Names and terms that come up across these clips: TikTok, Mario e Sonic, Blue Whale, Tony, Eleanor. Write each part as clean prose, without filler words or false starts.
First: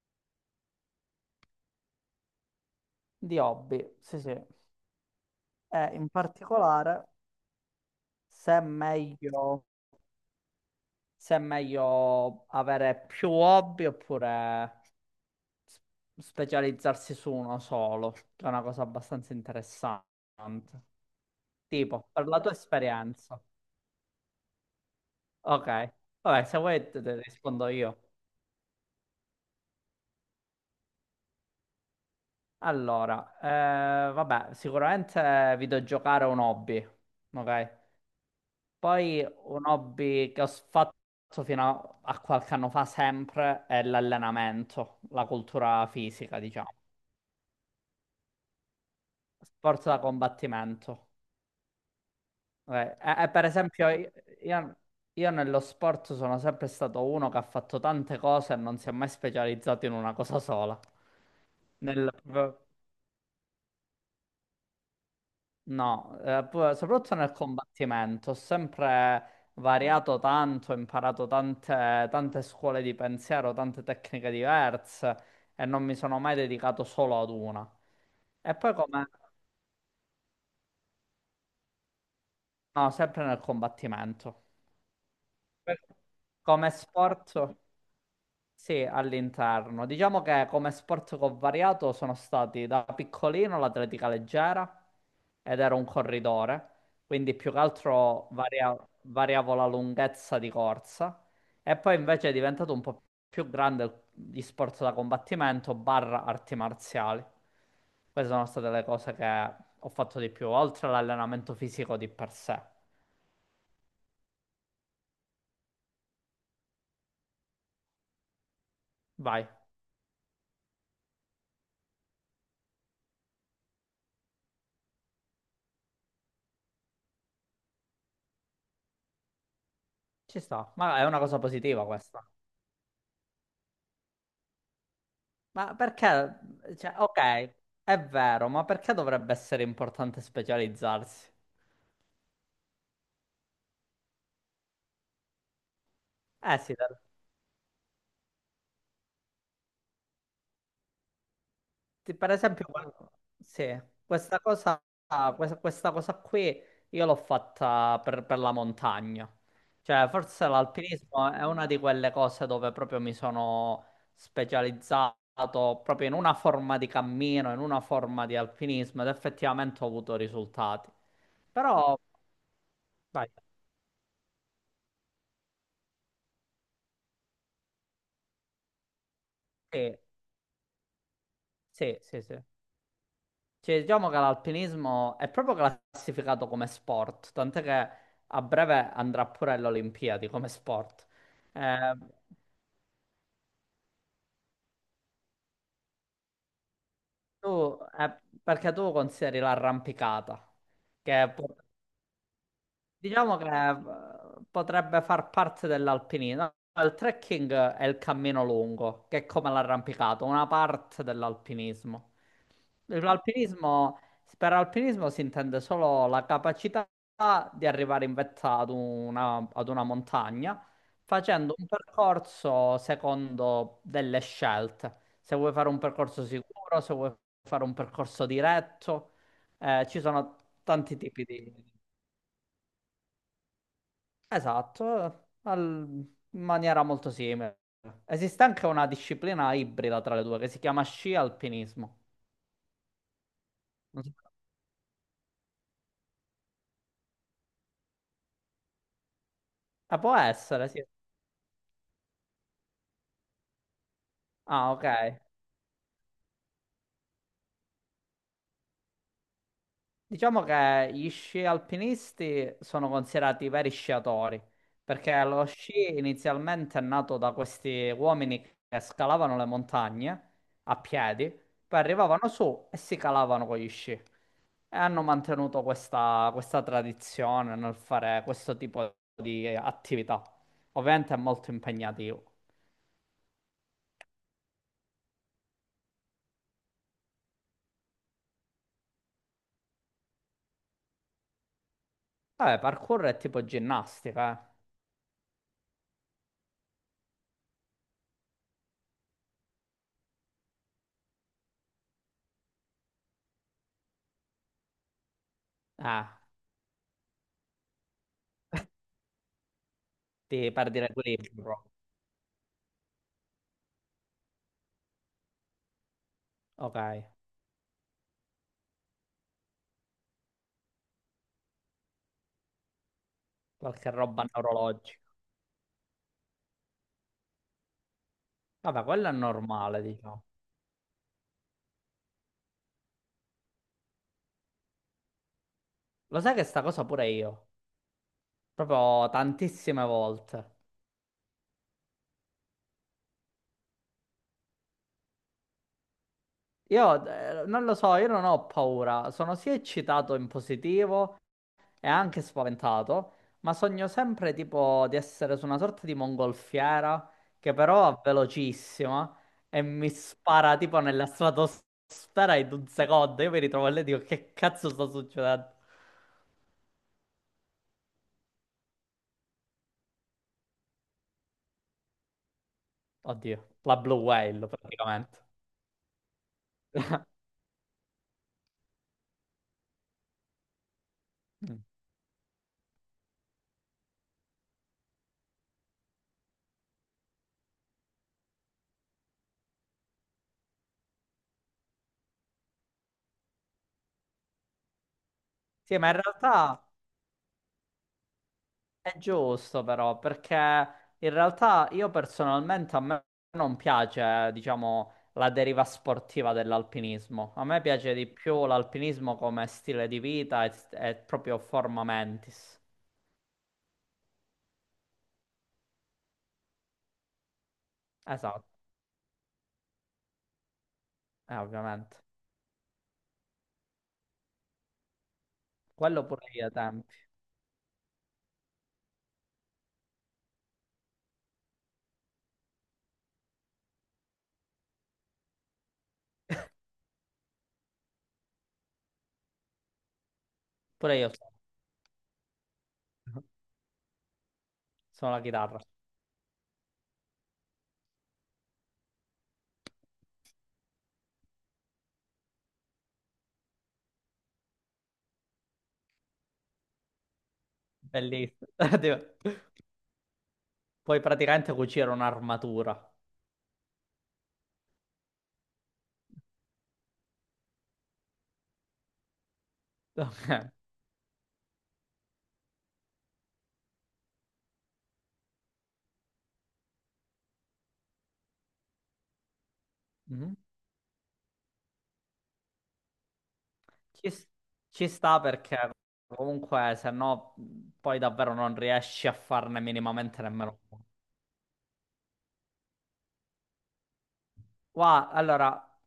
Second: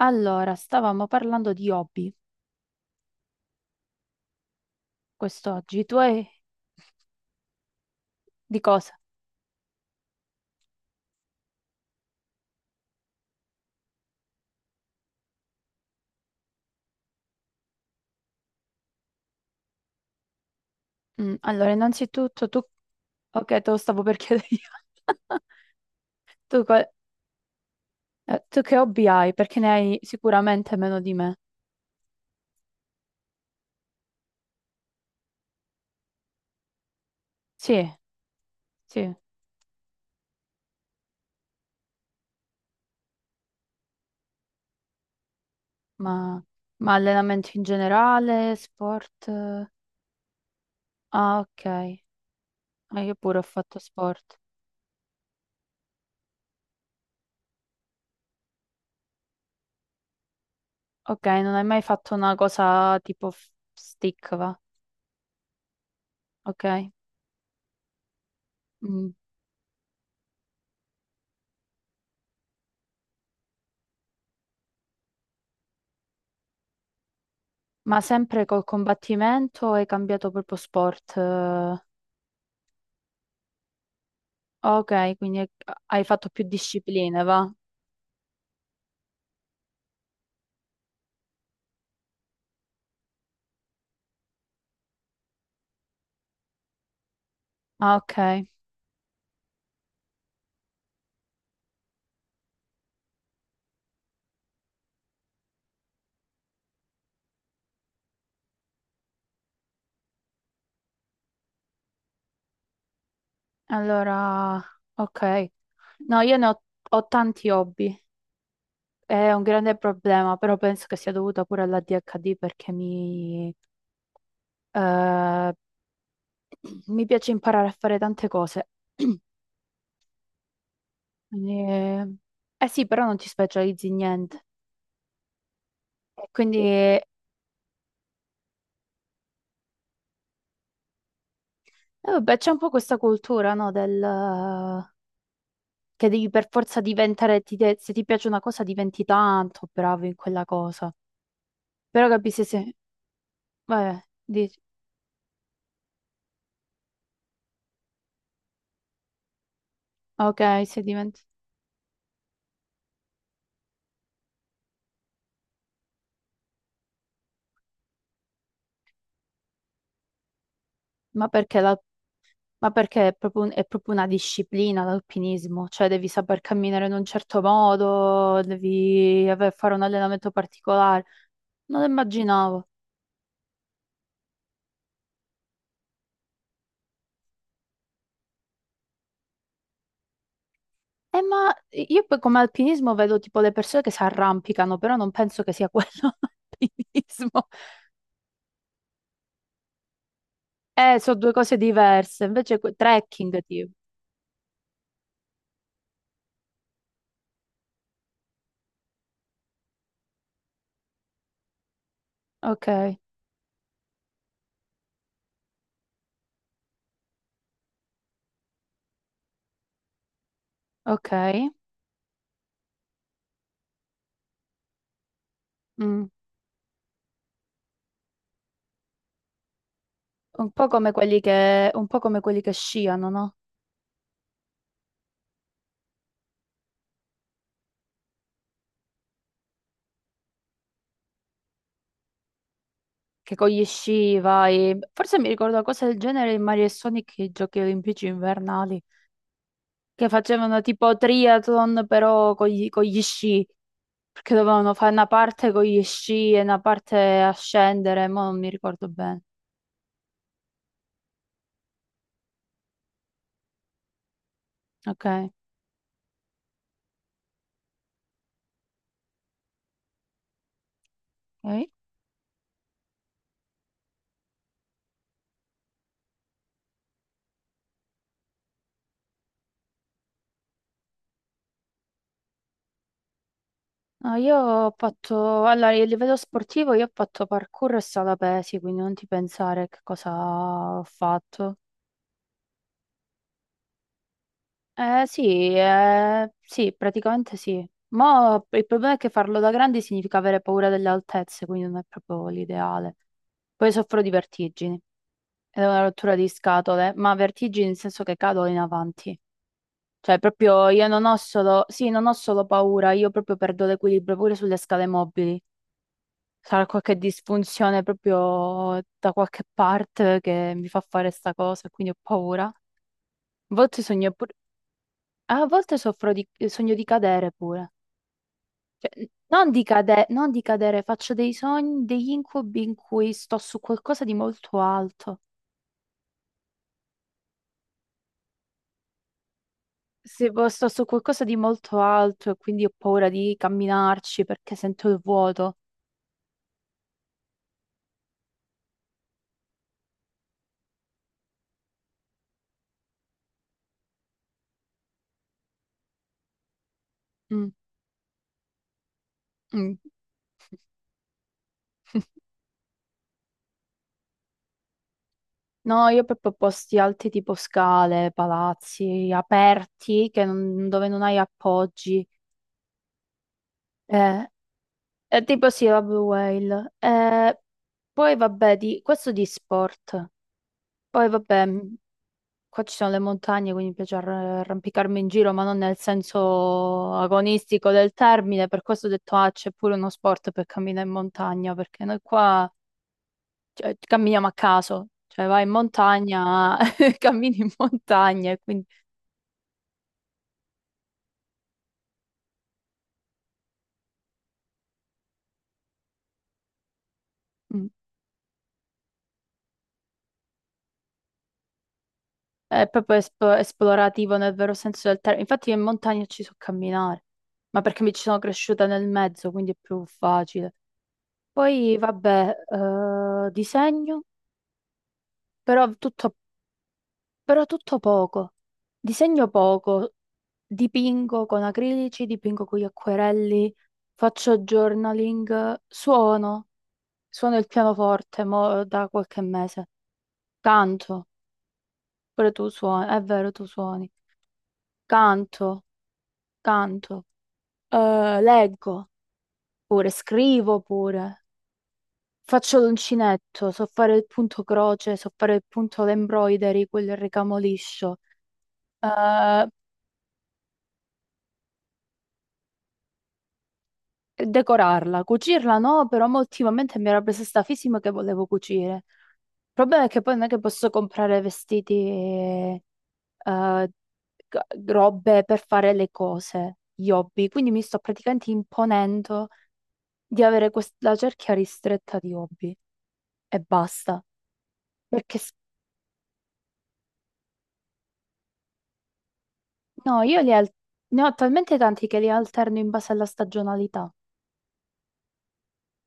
Allora, stavamo parlando di hobby Di hobby, sì, sì. E quest'oggi. Tu in hai... particolare se di è cosa? meglio, se è meglio avere più hobby oppure s- specializzarsi su uno solo, che è una cosa abbastanza interessante. Allora, Tipo, per la innanzitutto tua tu... esperienza. Ok, te lo stavo per chiedere io. Ok, vabbè, se Tu, vuoi te, te rispondo io. Tu che hobby hai? Perché ne hai sicuramente meno di me. Allora, vabbè, sicuramente videogiocare è un hobby, ok? Sì, sì, Poi un hobby che ho fatto fino a qualche anno fa sempre è l'allenamento, la cultura fisica, ma, diciamo, ma allenamenti in generale, sport... eh? sport da combattimento. Ah, ok. Ah, io E pure ho per fatto esempio sport. io- io nello sport sono sempre stato uno che ha fatto tante cose e non si è mai specializzato in una cosa sola. Ok, non hai mai Nel- fatto una cosa tipo f- stick, va? No, Ok. Soprattutto nel combattimento, ho Mm. sempre variato tanto, ho imparato tante scuole di pensiero, tante tecniche diverse e non mi sono mai dedicato solo ad una. Ma sempre E col poi come... combattimento o hai cambiato proprio sport? Eh? No, sempre nel combattimento. Ok, quindi hai Per- hai fatto più Come discipline, va? sport? Sì, all'interno. Diciamo che come sport che ho variato sono stati da piccolino l'atletica leggera ed ero un corridore, quindi più che Ah, altro ok. Variavo la lunghezza di corsa e poi invece è diventato un po' più grande gli sport da combattimento barra arti marziali. Queste sono state le cose che ho fatto di più, oltre all'allenamento fisico di per sé. Allora, ok. No, ho tanti hobby. È un Vai, grande problema, però penso che sia dovuta pure all'ADHD perché eh, mi piace imparare a fare tante cose. ci sta, ma è una cosa Quindi, positiva eh questa. eh sì, però non ti specializzi in niente. Ma E perché? Quindi, Cioè, eh, ok, è vero, ma perché dovrebbe essere importante specializzarsi? Vabbè, c'è un po' questa cultura, no, del... Che devi per Eh sì, forza per diventare, ti de- se ti piace una cosa diventi tanto bravo in quella cosa. Però ti- per capisci esempio, se, sì, vabbè, questa dici, cosa, questa cosa qui io l'ho fatta per la montagna. Cioè, forse ok, se diventi, l'alpinismo è una di quelle cose dove proprio mi sono specializzato proprio in una forma di cammino, in una forma di alpinismo ed effettivamente ho avuto risultati. ma perché, Però, ma perché è vai, proprio, è proprio una disciplina l'alpinismo, cioè devi saper camminare in un certo modo, devi aver- fare un sì, allenamento particolare. Non lo sì, sì, sì. immaginavo. Cioè, diciamo che l'alpinismo è proprio classificato come sport, tant'è che a breve andrà pure alle Olimpiadi come sport. Ma Eh, io poi come alpinismo vedo tipo le persone che si arrampicano, però non penso che sia quello l'alpinismo. Perché tu consideri l'arrampicata, Sono che due può- cose diverse, invece que- diciamo trekking che tipo. Potrebbe far parte dell'alpinismo. Il trekking è il cammino lungo, che è come l'arrampicato, una parte dell'alpinismo. Ok, L'alpinismo, per alpinismo si intende solo la capacità di arrivare in vetta ad ad una montagna ok. facendo un percorso secondo delle scelte. Se vuoi fare un Mm. percorso sicuro, se vuoi fare un percorso diretto, ci Un sono po' come tanti quelli tipi di... che, un po' come quelli che sciano, no? Esatto, in maniera molto simile. Esiste anche una disciplina ibrida tra le due che si chiama sci alpinismo. Che con gli Non sci so- vai. Forse mi ricordo una cosa del genere in Mario e Sonic, i giochi olimpici invernali, che può facevano essere, sì. tipo triathlon però con gli sci, perché Ah, dovevano ok. fare una parte con gli sci e una parte a scendere, ma non mi ricordo bene. Diciamo che gli sci alpinisti sono considerati veri sciatori, Ok, perché lo sci inizialmente è nato da questi uomini che scalavano le montagne a piedi, ok. poi arrivavano su e si calavano con gli sci. E hanno mantenuto questa tradizione nel fare questo tipo di attività. Ovviamente è molto impegnativo. No, io ho fatto, allora, a livello sportivo io ho fatto parkour e sala pesi, quindi non ti pensare che cosa ho fatto. Vabbè, parkour è tipo ginnastica, Sì, sì, praticamente sì. Ma il problema è che farlo da grandi significa avere paura delle altezze, quindi non è proprio l'ideale. Poi soffro di vertigini, ed è una eh. rottura di scatole, ma vertigini nel senso che cado in avanti. Cioè, Di proprio perdere io non ho equilibrio. solo, sì, non ho solo paura, io proprio perdo l'equilibrio pure sulle scale mobili. Sarà Ok, qualche disfunzione proprio da qualche parte che mi fa fare sta cosa, quindi ho paura. A volte qualche sogno roba pure, neurologica. a volte sogno di cadere pure. Vabbè, Cioè, quello è non di normale, cade- diciamo. non di cadere, faccio dei sogni, degli incubi in cui sto su qualcosa di molto alto. Lo sai che sta cosa pure io? Proprio tantissime Se po- volte. sto su qualcosa di molto alto e quindi ho paura di camminarci perché sento il vuoto. Io non lo so, io non ho paura. Sono sia eccitato in positivo è anche spaventato, ma sogno sempre tipo di essere su una sorta di mongolfiera Mm, che però è velocissima e mm. mi spara tipo nella stratosfera in un secondo. Io mi ritrovo lì e dico che cazzo sta succedendo? No, io proprio posti alti tipo scale, palazzi aperti che non- dove non hai appoggi. Oddio, la Blue Eh, Whale praticamente. è tipo sì, la Blue Whale. Poi vabbè, di, questo di sport. Poi vabbè. Mm. Qua ci sono le montagne, quindi mi piace arrampicarmi in giro, ma non nel senso agonistico del termine. Per questo ho detto, ah, c'è pure uno sport per camminare in montagna, perché noi qua, cioè, camminiamo a caso. Cioè, vai in Sì, ma in montagna, realtà cammini in montagna, e quindi è giusto però, perché in realtà io personalmente a me non piace, diciamo, la deriva sportiva dell'alpinismo. A me mm, piace di più l'alpinismo come stile di vita e proprio forma mentis. è proprio esp- esplorativo nel vero senso del termine. Infatti io in montagna ci so camminare, ma perché mi ci sono Esatto, cresciuta nel mezzo, quindi è più facile. Poi, ovviamente. vabbè, disegno, però Quello tutto... pure io ai tempi. Però tutto poco. Disegno poco, dipingo con acrilici, dipingo con gli acquerelli, faccio journaling, suono, suono il pianoforte mo da qualche mese. Pure Canto, io pure tu suoni, è sono, vero, tu suoni. sono la chitarra. Canto, canto, eh, leggo pure, scrivo pure. Faccio l'uncinetto, so fare il punto croce, so fare il punto l'embroidery, quel ricamo liscio. Bellissimo. Tipo, Eh, puoi praticamente cucire un'armatura. Decorarla, cucirla no, però mo ultimamente mi era presa sta fisima che volevo cucire. Il problema è che poi non è che Ok. posso comprare vestiti e eh, g- robe per fare le cose, gli hobby, quindi mi sto praticamente imponendo di Mhm. avere quest- la cerchia ristretta di hobby e basta. Ci, s- ci Perché sta s- perché comunque se no poi davvero non riesci a farne no, io minimamente li al- nemmeno uno. ne ho talmente tanti che li alterno in base alla stagionalità. Guarda, allora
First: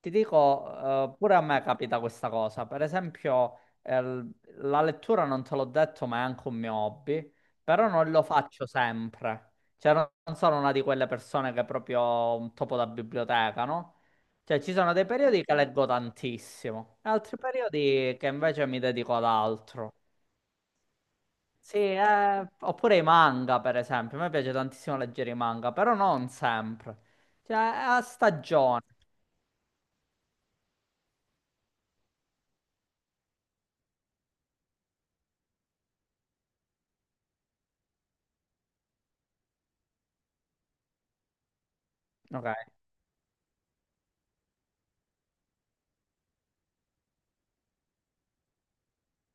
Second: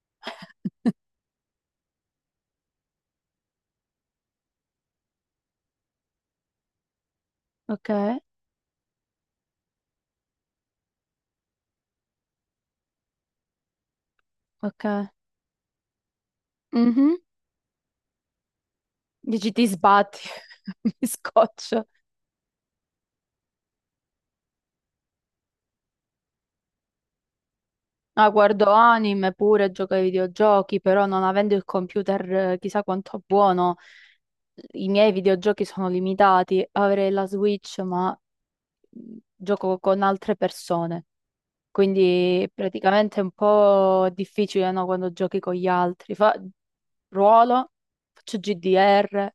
ti dico, pure a me capita questa cosa. Per esempio, la lettura non te l'ho detto, ma è anche un mio hobby, però Ok, non lo faccio sempre. Cioè, non sono una di quelle persone che proprio un topo da biblioteca, no? Cioè, ci ok. sono dei periodi che leggo tantissimo, e Mhm. altri periodi che invece mi dedico ad Dici ti altro. sbatti, mi Sì, scoccio. Oppure i manga, per esempio. A me piace tantissimo leggere i manga, però non sempre. Cioè, è a Ah, guardo stagione. anime pure, gioco ai videogiochi, però non avendo il computer chissà quanto buono, i miei videogiochi sono limitati. Avrei la Switch, ma gioco con altre persone. Ok, Quindi praticamente è un po' difficile, no, quando giochi con gli altri. Fa... Ruolo, faccio GDR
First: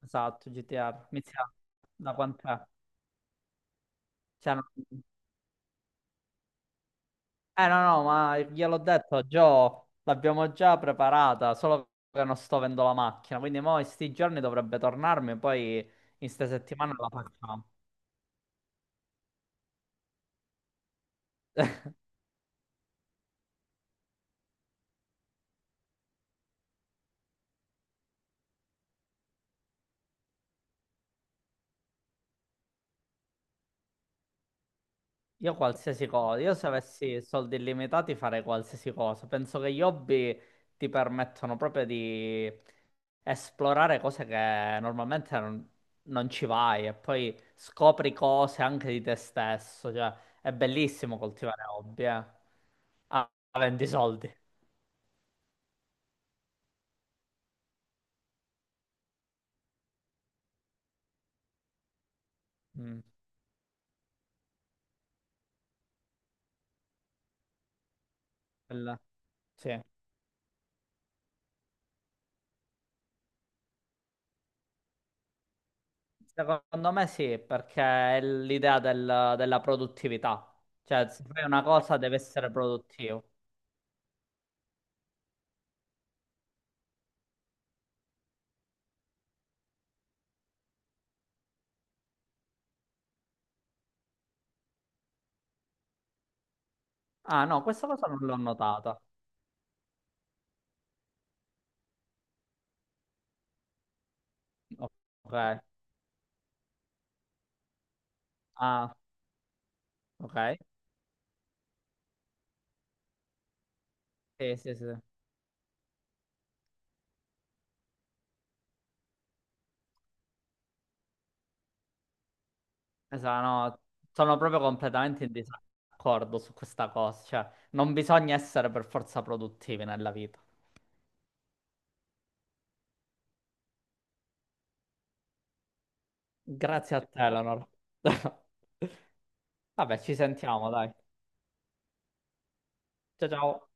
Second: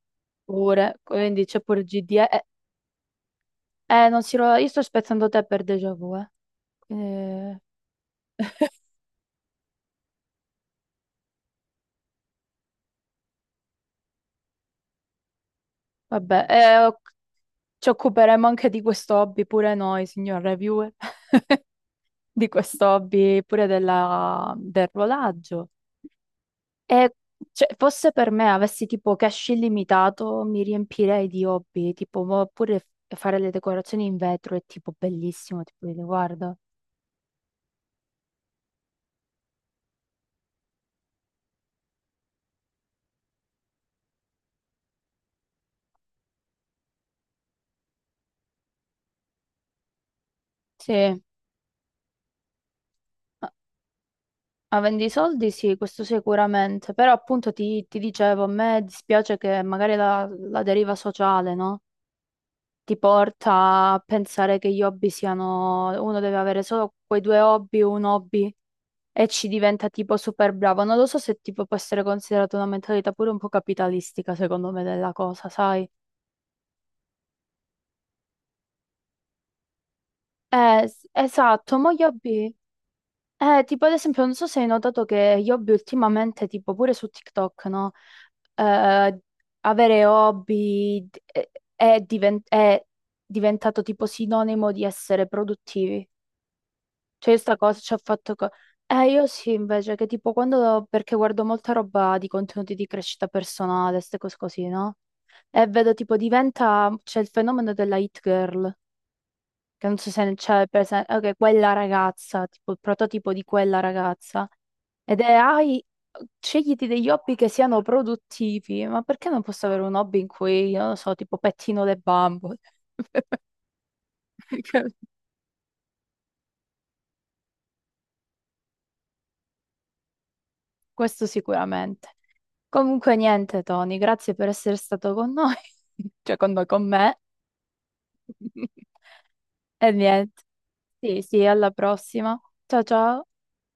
esatto, pure, GTR. quindi Inizia c'è pure da GDR. Quant'è? Non si Cioè, ruola, io sto non- aspettando te per déjà vu, eh. Quindi, no, no, ma gliel'ho detto, Gio, l'abbiamo già preparata, solo che non sto avendo la macchina. Quindi mo in sti giorni dovrebbe tornarmi, poi in vabbè, ste settimane la ok. facciamo. Ci occuperemo anche di questo hobby pure noi, signor reviewer, di questo hobby pure della- del rodaggio. E cioè, fosse per me avessi tipo cash illimitato, mi riempirei di hobby, tipo mo- pure f- fare le decorazioni in vetro è tipo Io bellissimo, tipo dico, qualsiasi cosa, io guarda. se avessi soldi illimitati farei qualsiasi cosa. Penso che gli hobby ti permettono proprio di esplorare cose che normalmente non ci vai e poi scopri cose anche di te stesso. Cioè, è Sì, a- bellissimo coltivare hobby, eh. Ah, avendo i soldi. avendo i soldi sì, questo sicuramente, però appunto ti, ti dicevo, a me dispiace che magari la, la deriva sociale, no? Ti Mm, porta a pensare che gli hobby siano, uno deve avere solo quei due hobby, un hobby quella- e ci sì. diventa tipo super bravo. Non lo so se tipo può essere considerata una mentalità pure un po' capitalistica, secondo me, della cosa, sai? Secondo me sì, perché è l'idea del- della produttività. S- Cioè, se fai una esatto, ma cosa gli deve essere hobby. produttivo. Tipo ad esempio, non so se hai notato che gli hobby ultimamente, tipo pure su TikTok, no? Eh, Avere hobby è, è diventato tipo sinonimo di essere produttivi. Cioè, io Ah, sta no, cosa questa ci ha cosa non fatto... l'ho co- notata. Io sì, invece, che tipo quando... Perché guardo molta roba di contenuti di crescita personale, queste cose così, no? Ok. E vedo tipo diventa... C'è il fenomeno della hit girl, Ah, che non so se ne ok. c'è presente... Ok, quella ragazza, tipo il prototipo di quella ragazza. Sì, sì, sì. Ed è, hai... Scegliti degli hobby che siano produttivi, ma perché non posso avere un hobby in cui, non lo so, tipo pettino le bambole? Esatto, no, sono proprio completamente in disaccordo su questa cosa. Cioè, non bisogna essere per forza produttivi nella vita. Questo sicuramente. Comunque niente, Tony, grazie per essere stato con noi, cioè con noi, con Grazie a te, me. Eleanor. E Vabbè, ci niente, sentiamo, dai. sì, sì, alla prossima. Ciao ciao. Ciao, ciao.